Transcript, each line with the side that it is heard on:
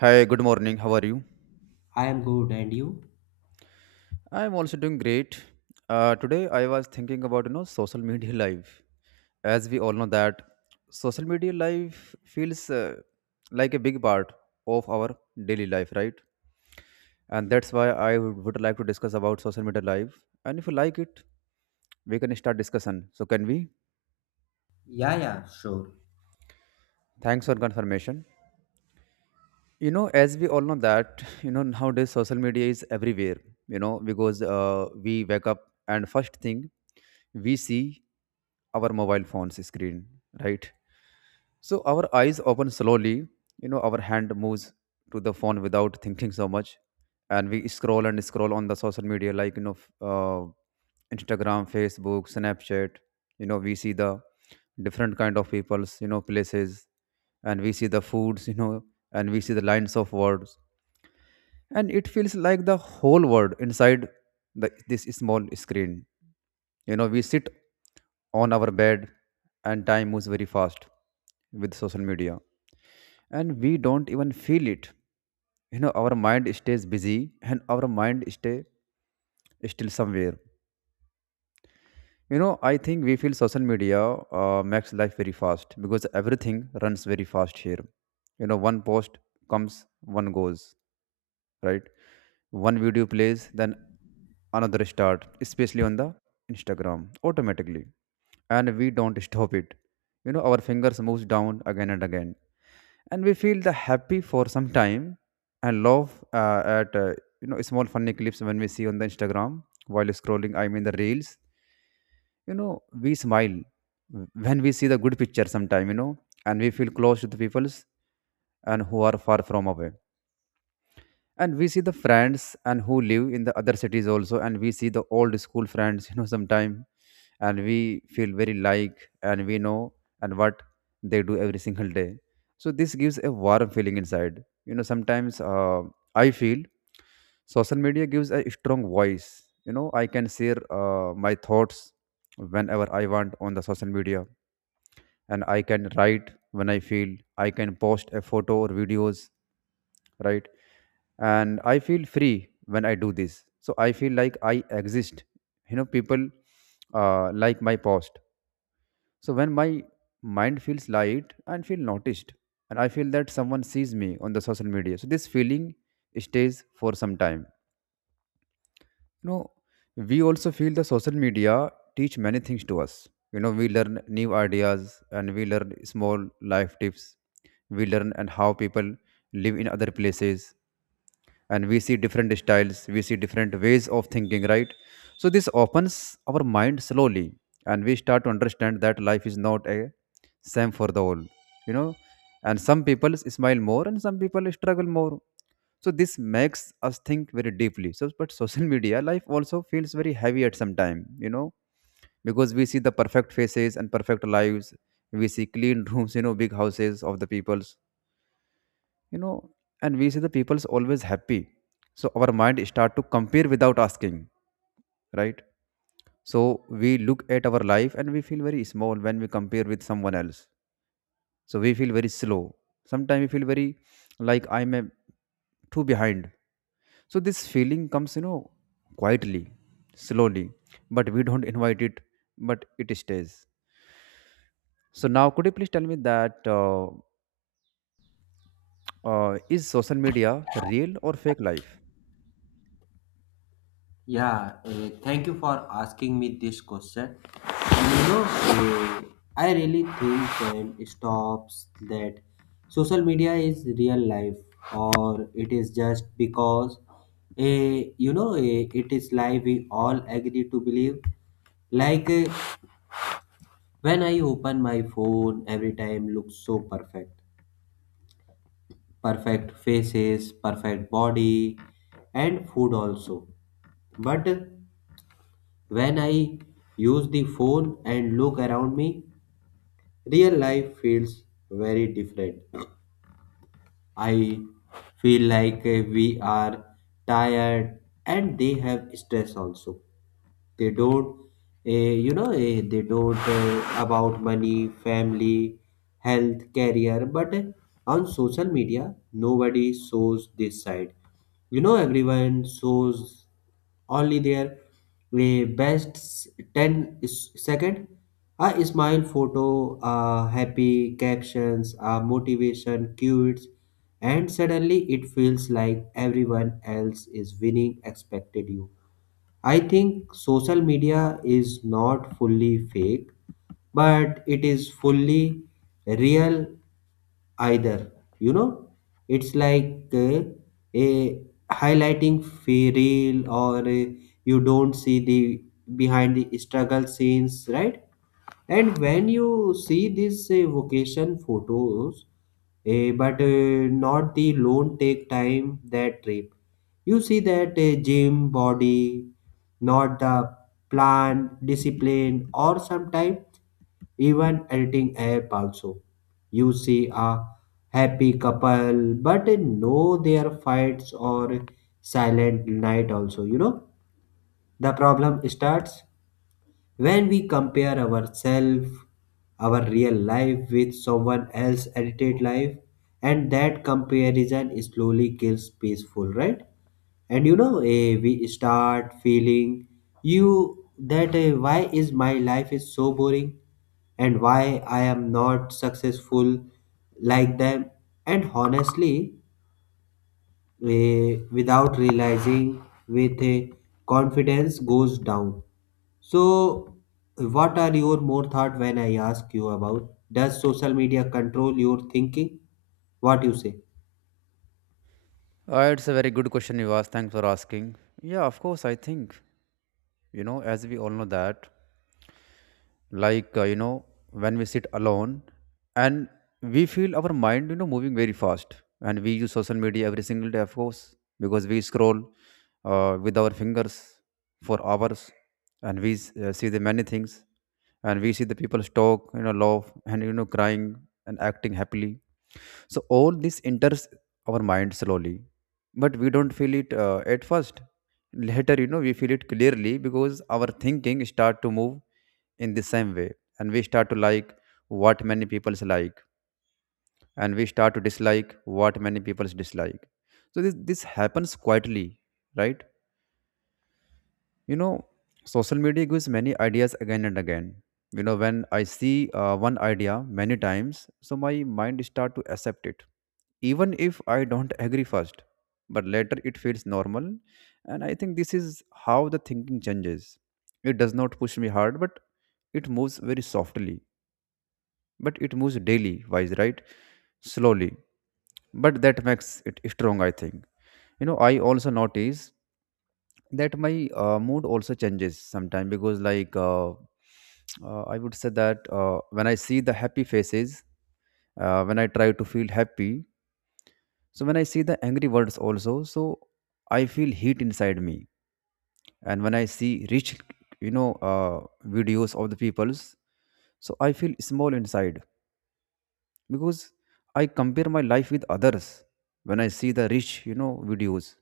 right: Hi, good morning. How are you?
left: I am good, and you?
right: I'm also doing great. Today I was thinking about social media life. As we all know that social media life feels like a big part of our daily life, right? And that's why I would like to discuss about social media life. And if you like it, we can start discussion. So can we?
left: Yeah, yeah, sure.
right: Thanks for confirmation. As we all know that nowadays social media is everywhere because we wake up, and first thing we see our mobile phone's screen, right? So our eyes open slowly, our hand moves to the phone without thinking so much, and we scroll and scroll on the social media like Instagram, Facebook, Snapchat. We see the different kind of people's, places, and we see the foods, and we see the lines of words, and it feels like the whole world inside the this small screen. We sit on our bed, and time moves very fast with social media, and we don't even feel it. Our mind stays busy, and our mind stay still somewhere. I think we feel social media makes life very fast, because everything runs very fast here. One post comes, one goes, right? One video plays, then another start, especially on the Instagram, automatically. And we don't stop it. Our fingers moves down again and again, and we feel the happy for some time and love at small funny clips when we see on the Instagram while scrolling, I mean the reels. We smile when we see the good picture sometime. And we feel close to the peoples and who are far from away, and we see the friends and who live in the other cities also, and we see the old school friends sometime. And we feel very like, and we know and what they do every single day. So this gives a warm feeling inside. Sometimes I feel social media gives a strong voice. I can share my thoughts whenever I want on the social media, and I can write when I feel, I can post a photo or videos, right? And I feel free when I do this, so I feel like I exist. People like my post, so when my mind feels light and feel noticed, and I feel that someone sees me on the social media, so this feeling stays for some time you know we also feel the social media teach many things to us. We learn new ideas, and we learn small life tips, we learn and how people live in other places, and we see different styles, we see different ways of thinking, right? So this opens our mind slowly, and we start to understand that life is not a same for the all you know and some people smile more, and some people struggle more, so this makes us think very deeply. So but social media life also feels very heavy at some time. Because we see the perfect faces and perfect lives, we see clean rooms, big houses of the peoples you know and we see the people's always happy, so our mind start to compare without asking, right? So we look at our life, and we feel very small when we compare with someone else, so we feel very slow. Sometimes we feel very, like, I'm a too behind. So this feeling comes quietly, slowly, but we don't invite it, but it stays. So now could you please tell me that is social media real or fake life?
left: Yeah, thank you for asking me this question. And you know, I really think and stops that social media is real life, or it is just because, it is lie we all agree to believe. Like when I open my phone, every time looks so perfect. Perfect faces, perfect body, and food also. But when I use the phone and look around me, real life feels very different. I feel like we are tired and they have stress also. They don't they don't about money family health career, but on social media nobody shows this side. You know, everyone shows only their best 10 second, a smile photo, a happy captions, a motivation cues, and suddenly it feels like everyone else is winning expected you. I think social media is not fully fake, but it is fully real either. You know, it's like a reel, or you don't see the behind the struggle scenes, right? And when you see these vacation photos, eh, but not the loan take time that trip. You see that gym body, not the plan, discipline, or sometimes even editing app also. You see a happy couple, but no their fights or silent night also. You know, the problem starts when we compare ourselves, our real life, with someone else's edited life, and that comparison slowly kills peaceful, right? And you know, we start feeling you that why is my life is so boring, and why I am not successful like them. And honestly, we, without realizing with a confidence goes down. So, what are your more thought when I ask you about does social media control your thinking? What you say?
right: It's a very good question you asked. Thanks for asking. Yeah, of course, I think, as we all know that, like, when we sit alone and we feel our mind moving very fast, and we use social media every single day, of course, because we scroll with our fingers for hours, and we see the many things, and we see the people talk, laugh, and crying and acting happily. So all this enters our mind slowly, but we don't feel it at first. Later, we feel it clearly, because our thinking start to move in the same way, and we start to like what many people's like, and we start to dislike what many people's dislike. So this happens quietly, right? you know Social media gives many ideas again and again. When I see one idea many times, so my mind start to accept it, even if I don't agree first, but later it feels normal. And I think this is how the thinking changes. It does not push me hard, but it moves very softly, but it moves daily wise, right? Slowly, but that makes it strong, I think. I also notice that my mood also changes sometimes, because, like, I would say that when I see the happy faces, when I try to feel happy, so when I see the angry words also, so I feel heat inside me. And when I see rich you know uh, videos of the peoples, so I feel small inside, because I compare my life with others when I see the rich videos.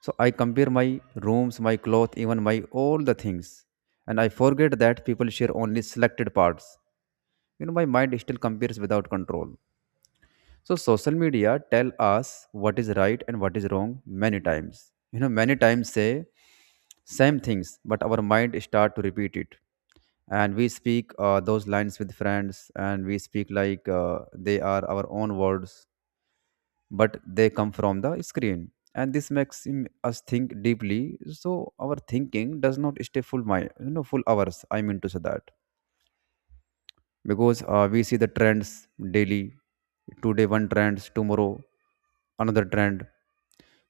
right: So I compare my rooms, my cloth, even my all the things, and I forget that people share only selected parts. My mind still compares without control. So social media tell us what is right and what is wrong many times. Many times say same things, but our mind start to repeat it, and we speak those lines with friends, and we speak like, they are our own words, but they come from the screen. And this makes us think deeply. So our thinking does not stay full my full hours, I mean to say that, because we see the trends daily. Today one trends, tomorrow another trend,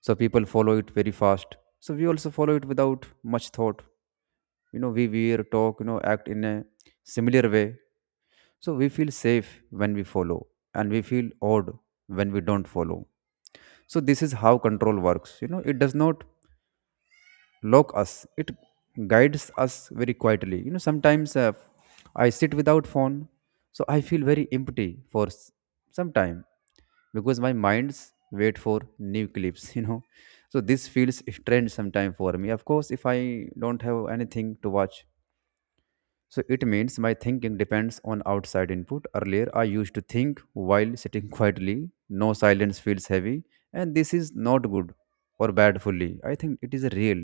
right: so people follow it very fast, so we also follow it without much thought. We wear, talk, act in a similar way, so we feel safe when we follow, and we feel odd when we don't follow. So this is how control works. It does not lock us; it guides us very quietly. Sometimes, I sit without phone, so I feel very empty for some time, because my mind's wait for new clips. So this feels strange sometimes for me. Of course, if I don't have anything to watch, so it means my thinking depends on outside input. Earlier, I used to think while sitting quietly. No, silence feels heavy, and this is not good or bad fully. I think it is real,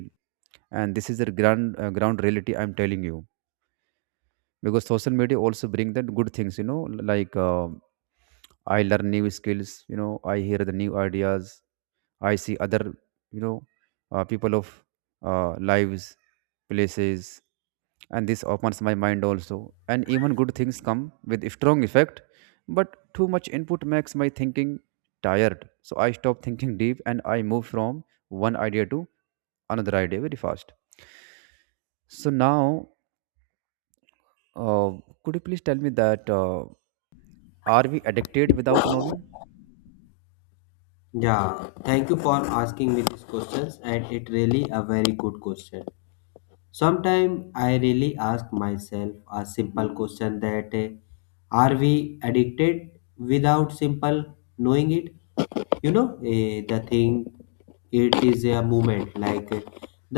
right: and this is the ground reality I'm telling you. Because social media also bring that good things, like, I learn new skills. I hear the new ideas, I see other, you know, uh, people of lives, places, and this opens my mind also. And even good things come with strong effect, but too much input makes my thinking tired. So I stop thinking deep, and I move from one idea to another idea very fast. So now, uh, could you please tell me that are we addicted without knowing?
left: Yeah, thank you for asking me these questions, and it really a very good question. Sometimes I really ask myself a simple question that are we addicted without simple knowing it? You know, the thing it is a movement like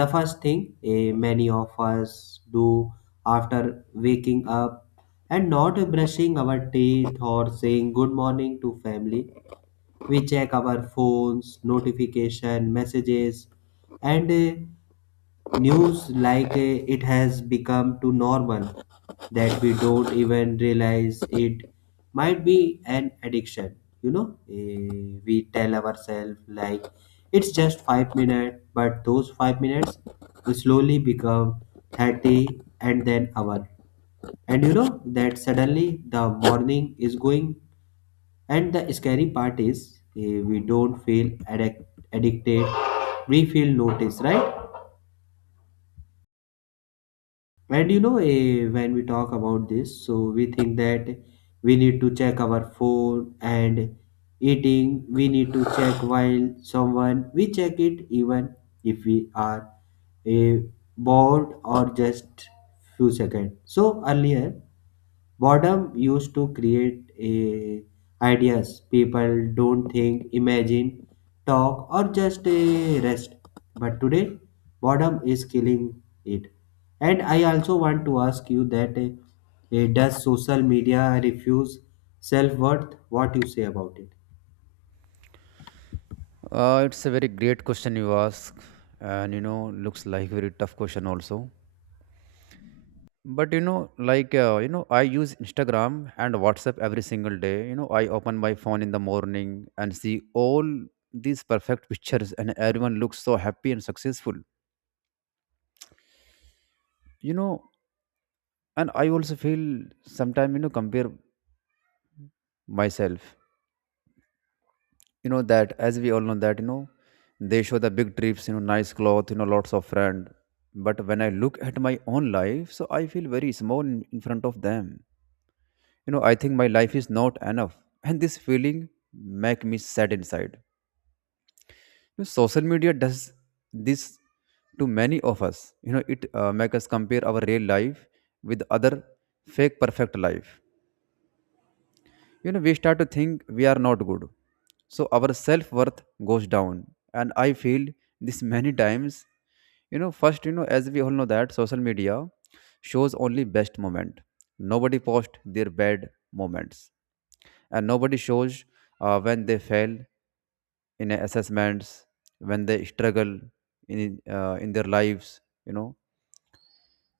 left: the first thing many of us do after waking up and not brushing our teeth or saying good morning to family. We check our phones, notification, messages, and news like it has become too normal that we don't even realize it might be an addiction. You know, we tell ourselves like it's just 5 minutes, but those 5 minutes slowly become 30, and then hour, and you know that suddenly the morning is going. And the scary part is we don't addicted, we feel noticed, right? And you know, when we talk about this, so we think that we need to check our phone and eating, we need to check while someone, we check it even if we are eh, bored or just few seconds. So earlier, boredom used to create a ideas. People don't think, imagine, talk, or just a rest. But today, boredom is killing it. And I also want to ask you that does social media refuse self worth? What you say about it?
right: It's a very great question you ask, and looks like very tough question also. But you know, I use Instagram and WhatsApp every single day. You know, I open my phone in the morning and see all these perfect pictures, and everyone looks so happy and successful. You know, and I also feel sometimes, you know, compare myself. You know, that as we all know that, you know, they show the big trips, you know, nice clothes, you know, lots of friend. But when I look at my own life, so I feel very small in front of them. You know, I think my life is not enough and this feeling make me sad inside. You know, social media does this to many of us. You know, it make us compare our real life with other fake perfect life. You know, we start to think we are not good, so our self worth goes down. And I feel this many times. You know, first, you know, as we all know that social media shows only best moment. Nobody post their bad moments, and nobody shows when they fail in assessments, when they struggle in their lives. You know,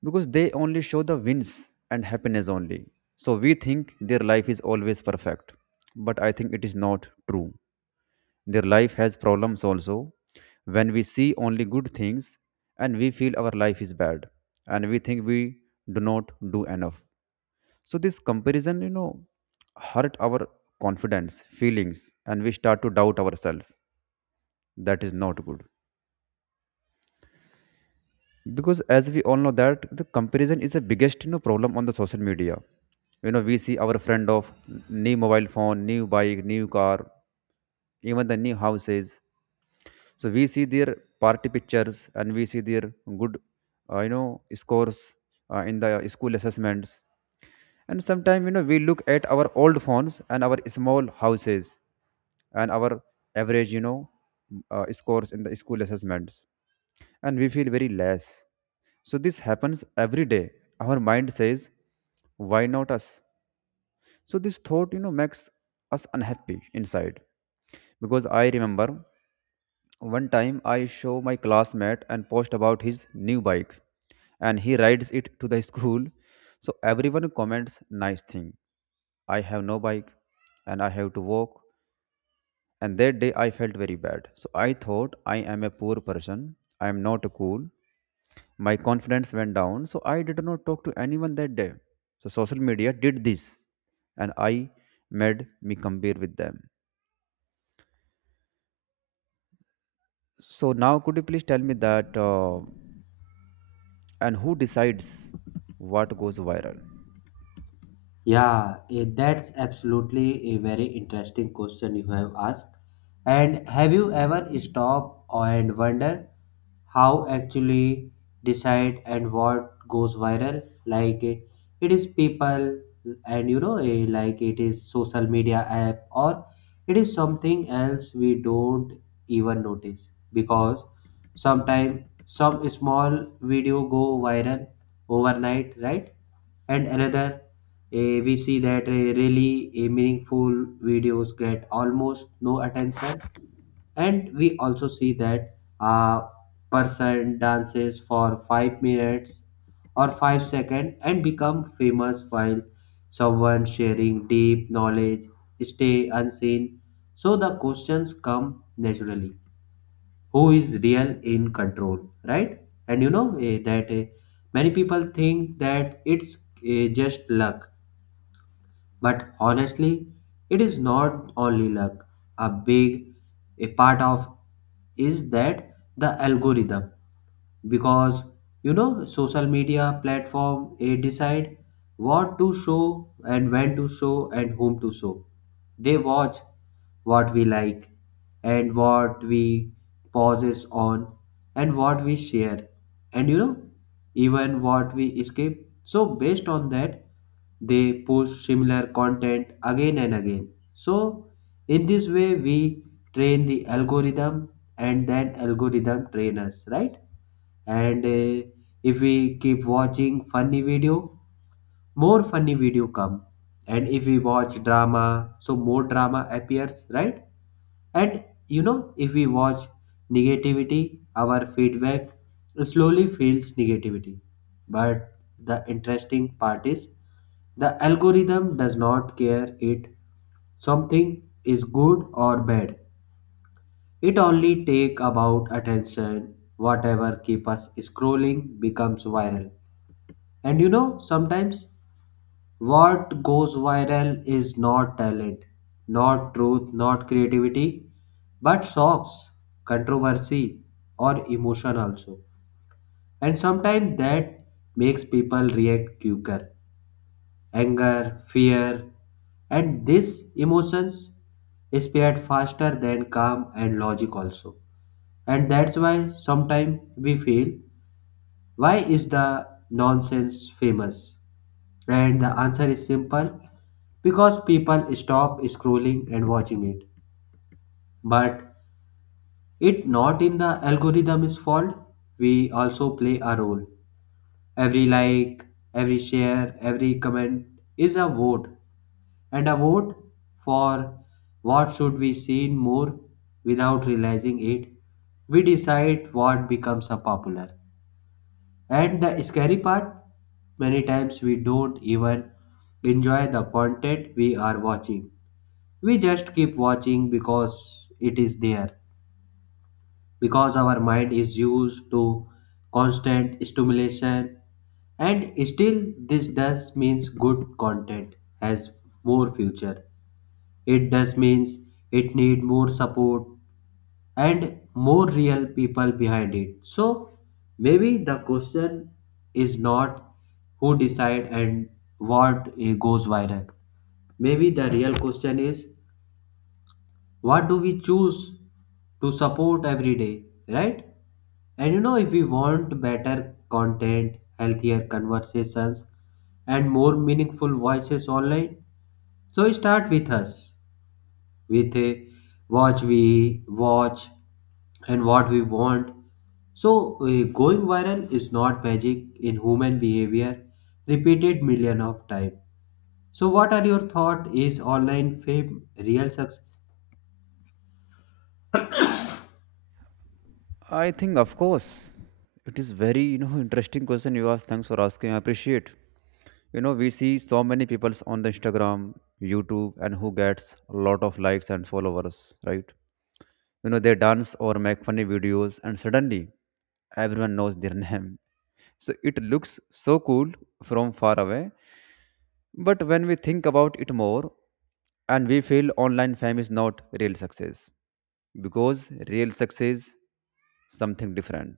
right: because they only show the wins and happiness only, so we think their life is always perfect. But I think it is not true. Their life has problems also. When we see only good things, and we feel our life is bad, and we think we do not do enough. So this comparison, you know, hurt our confidence, feelings, and we start to doubt ourselves. That is not good. Because as we all know that the comparison is the biggest, you know, problem on the social media. You know, we see our friend of new mobile phone, new bike, new car, even the new houses. So we see their party pictures, and we see their good, you know, scores in the school assessments. And sometimes, you know, we look at our old phones and our small houses and our average, you know, scores in the school assessments, and we feel very less. So this happens every day. Our mind says, why not us? So this thought, you know, makes us unhappy inside. Because I remember one time I show my classmate and post about his new bike, and he rides it to the school. So everyone comments nice thing. I have no bike and I have to walk. And that day I felt very bad. So I thought I am a poor person. I am not cool. My confidence went down. So I did not talk to anyone that day. So social media did this and I made me compare with them. So now could you please tell me that and who decides what goes viral?
left: Yeah, that's absolutely a very interesting question you have asked. And have you ever stopped and wondered how actually decide and what goes viral? Like it is people, and you know like it is social media app, or it is something else we don't even notice, because sometimes some small video go viral overnight, right? And another we see that meaningful videos get almost no attention, and we also see that a person dances for 5 minutes or 5 seconds and become famous while someone sharing deep knowledge stay unseen. So the questions come naturally, who is real in control, right? And you know many people think that it's just luck. But honestly, it is not only luck. A big a part of is that the algorithm, because you know social media platform they decide what to show and when to show and whom to show. They watch what we like and what we pauses on and what we share, and you know even what we skip. So based on that, they post similar content again and again. So in this way we train the algorithm, and then algorithm train us, right? And if we keep watching funny video, more funny video come. And if we watch drama, so more drama appears, right? And you know, if we watch negativity, our feedback slowly feels negativity. But the interesting part is the algorithm does not care it something is good or bad. It only take about attention. Whatever keep us scrolling becomes viral. And you know, sometimes what goes viral is not talent, not truth, not creativity, but shocks, controversy, or emotion also. And sometimes that makes people react quicker. Anger, fear, and these emotions spread faster than calm and logic also. And that's why sometimes we feel, why is the nonsense famous? And the answer is simple, because people stop scrolling and watching it. But it not in the algorithm's fault. We also play a role. Every like, every share, every comment is a vote, and a vote for what should we see more without realizing it. We decide what becomes a popular. And the scary part, many times we don't even enjoy the content we are watching. We just keep watching because it is there, because our mind is used to constant stimulation, and still, this does means good content has more future. It does means it need more support and more real people behind it. So maybe the question is not who decide and what goes viral. Maybe the real question is what do we choose to support every day, right? And you know, if we want better content, healthier conversations, and more meaningful voices online, so start with us, with watch we watch and what we want. So going viral is not magic in human behavior repeated million of times. So what are your thought, is online fame real success?
right: I think, of course, it is very, you know, interesting question you asked. Thanks for asking. I appreciate. You know, we see so many people on the Instagram, YouTube, and who gets a lot of likes and followers, right? You know, they dance or make funny videos, and suddenly everyone knows their name. So it looks so cool from far away. But when we think about it more, and we feel online fame is not real success, because real success something different.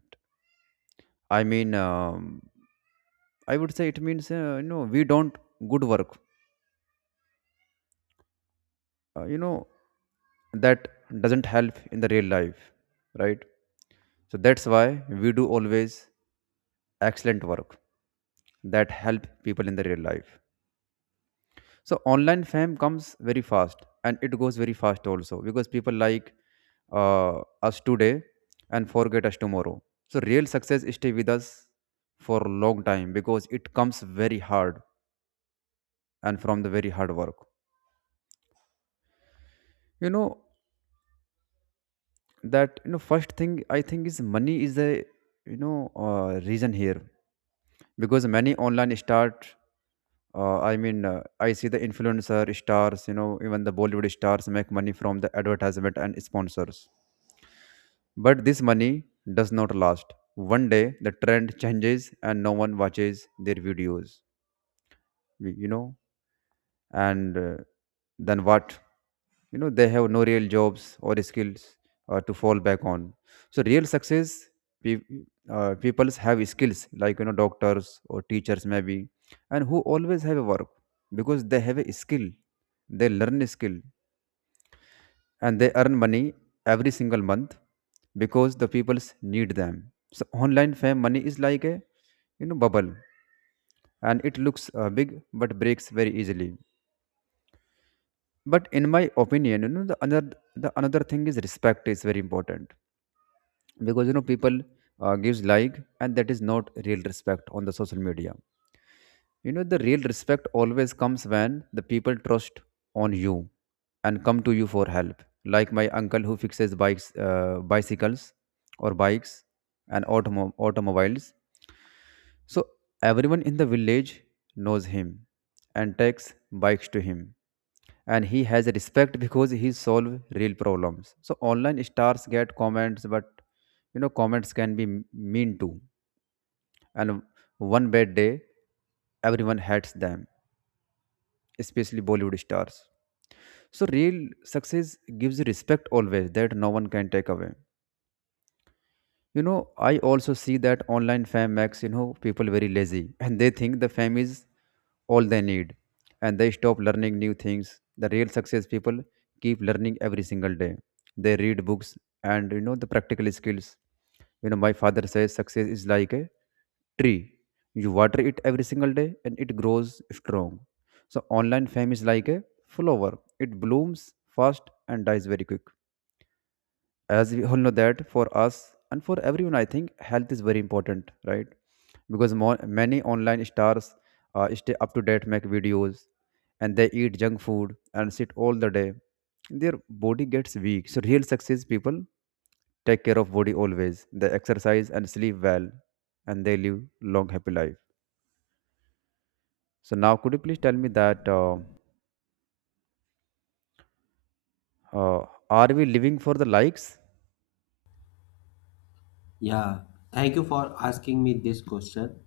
right: I mean, I would say it means, you know, we don't good work, you know, that doesn't help in the real life, right? So that's why we do always excellent work that help people in the real life. So online fame comes very fast and it goes very fast also, because people like us today and forget us tomorrow. So real success stay with us for a long time because it comes very hard and from the very hard work. You know, that, you know, first thing I think is money is a, you know, reason here, because many online start, I see the influencer stars, you know, even the Bollywood stars make money from the advertisement and sponsors. But this money does not last. One day the trend changes and no one watches their videos. You know, and then what? You know, they have no real jobs or skills to fall back on. So real success pe- people have skills, like, you know, doctors or teachers maybe, and who always have a work because they have a skill. They learn a skill and they earn money every single month because the people need them. So online fame money is like a, you know, bubble, and it looks big but breaks very easily. But in my opinion, you know, the another thing is respect is very important, because, you know, people gives like, and that is not real respect on the social media. You know, the real respect always comes when the people trust on you and come to you for help, like my uncle who fixes bikes, bicycles or bikes and automobiles. So everyone in the village knows him and takes bikes to him. And he has respect because he solve real problems. So online stars get comments, but, you know, comments can be mean too. And one bad day, everyone hates them, especially Bollywood stars. So real success gives respect always that no one can take away. You know, I also see that online fame makes, you know, people very lazy and they think the fame is all they need, and they stop learning new things. The real success people keep learning every single day. They read books, and, you know, the practical skills. You know, my father says success is like a tree. You water it every single day and it grows strong. So online fame is like a flower. It blooms fast and dies very quick. As we all know that for us and for everyone, I think health is very important, right? Because many online stars stay up to date, make videos, and they eat junk food and sit all the day. Their body gets weak. So real success people take care of body always. They exercise and sleep well, and they live long happy life. So now could you please tell me that are we living for the likes?
left: Yeah, thank you for asking me this question.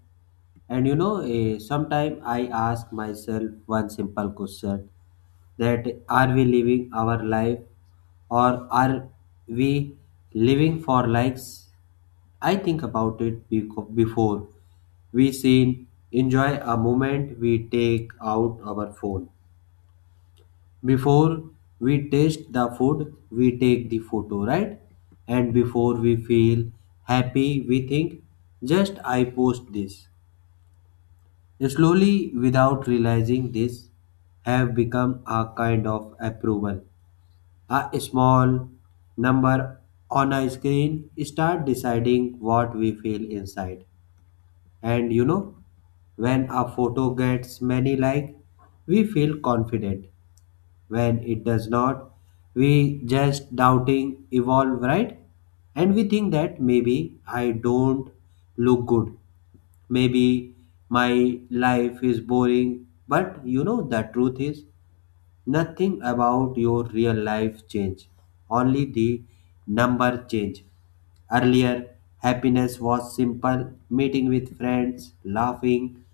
left: And you know, sometimes I ask myself one simple question that are we living our life, or are we living for likes? I think about it before we seen enjoy a moment we take out our phone, before we taste the food, we take the photo, right? And before we feel happy, we think, just I post this. Slowly, without realizing this, have become a kind of approval. A small number on a screen start deciding what we feel inside. And you know, when a photo gets many like, we feel confident. When it does not, we just doubting evolve, right? And we think that maybe I don't look good, maybe my life is boring, but you know the truth is nothing about your real life change, only the number change. Earlier, happiness was simple, meeting with friends, laughing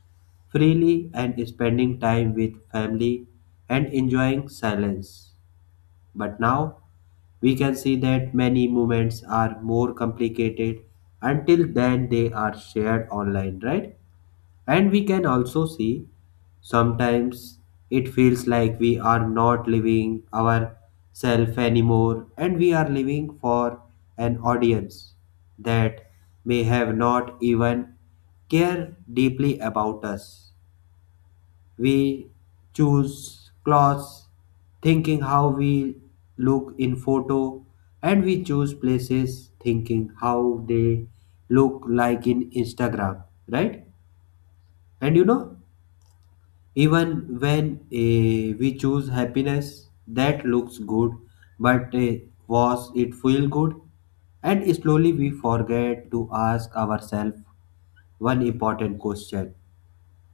left: freely, and spending time with family and enjoying silence. But now we can see that many movements are more complicated until then they are shared online, right? And we can also see sometimes it feels like we are not living ourself anymore, and we are living for an audience that may have not even care deeply about us. We choose clothes thinking how we look in photo, and we choose places thinking how they look like in Instagram, right? And you know, even when we choose happiness that looks good, but was it feel good? And slowly we forget to ask ourselves one important question,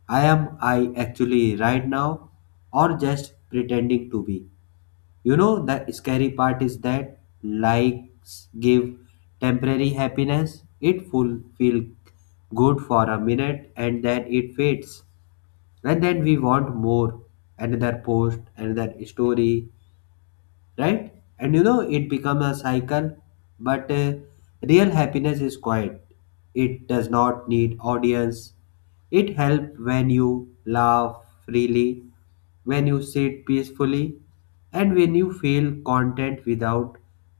left: I am I actually right now, or just pretending to be? You know, the scary part is that likes give temporary happiness. It full feel good for a minute, and then it fades. And then we want more. Another post, another story, right? And you know, it become a cycle. But real happiness is quiet. It does not need audience. It helps when you laugh freely, when you sit peacefully, and when you feel content without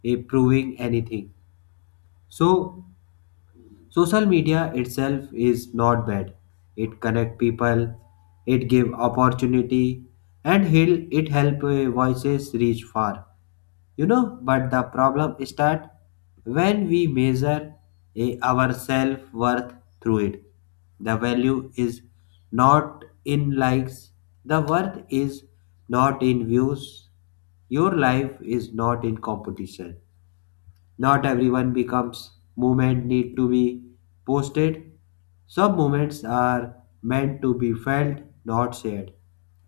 left: proving anything. So, social media itself is not bad. It connect people, it give opportunity, and it help voices reach far. You know, but the problem is that when we measure a, our self-worth through it, the value is not in likes, the worth is not in views, your life is not in competition, not everyone becomes movement need to be posted. Some moments are meant to be felt, not shared.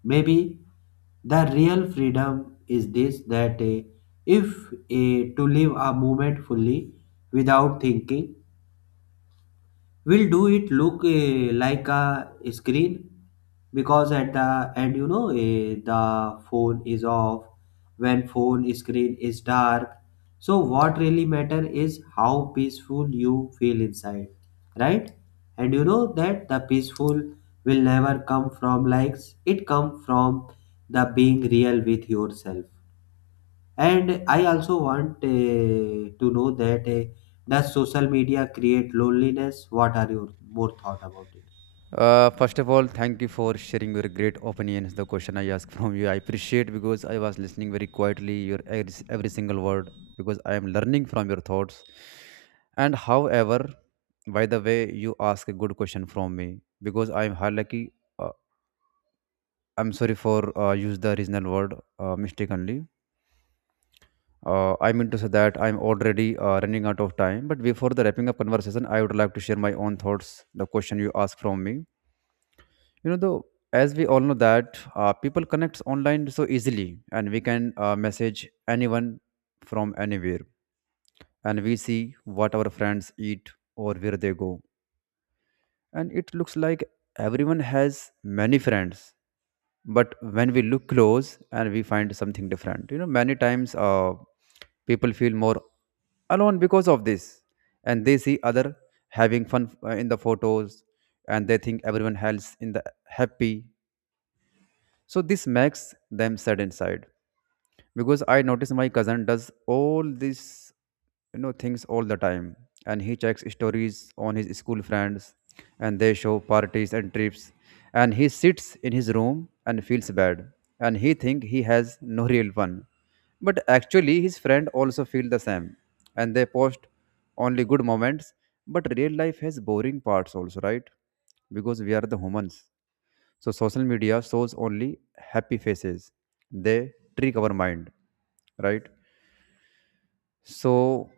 left: Maybe the real freedom is this, that eh, if eh, to live a moment fully without thinking will do it look like a screen. Because at the end, you know, the phone is off when phone screen is dark. So what really matter is how peaceful you feel inside, right? And you know that the peaceful will never come from likes, it come from the being real with yourself. And I also want to know that does social media create loneliness? What are your more thought about it?
right: First of all, thank you for sharing your great opinions. The question I asked from you, I appreciate, because I was listening very quietly your every single word, because I am learning from your thoughts. And however, by the way, you ask a good question from me because I am lucky. Uh, I'm sorry for use the original word mistakenly. I mean to say that I'm already running out of time. But before the wrapping up conversation, I would like to share my own thoughts. The question you asked from me, you know, though, as we all know that people connect online so easily, and we can message anyone from anywhere, and we see what our friends eat or where they go, and it looks like everyone has many friends. But when we look close, and we find something different, you know, many times, people feel more alone because of this, and they see other having fun in the photos, and they think everyone else in the happy. So this makes them sad inside, because I notice my cousin does all these, you know, things all the time, and he checks stories on his school friends, and they show parties and trips, and he sits in his room and feels bad, and he think he has no real fun. But actually his friend also feel the same, and they post only good moments. But real life has boring parts also, right? Because we are the humans. So social media shows only happy faces. They trick our mind, right? So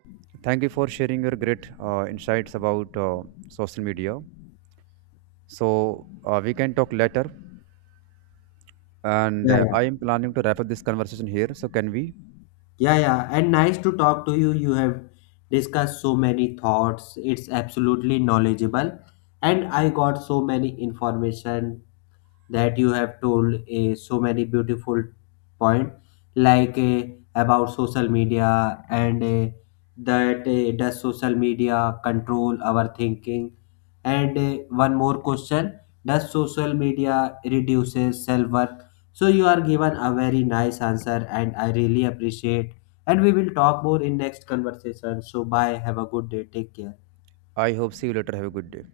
right: thank you for sharing your great insights about social media. So we can talk later, and
left: Yeah, yeah,
right: I am planning to wrap up this conversation here. So can we?
left: yeah, yeah. And nice to talk to you. You have discussed so many thoughts. It's absolutely knowledgeable, and I got so many information that you have told so many beautiful point, like about social media, and that does social media control our thinking, and one more question, does social media reduces self worth? So you are given a very nice answer, and I really appreciate. And we will talk more in next conversation. So bye, have a good day, take care.
right: I hope see you later. Have a good day.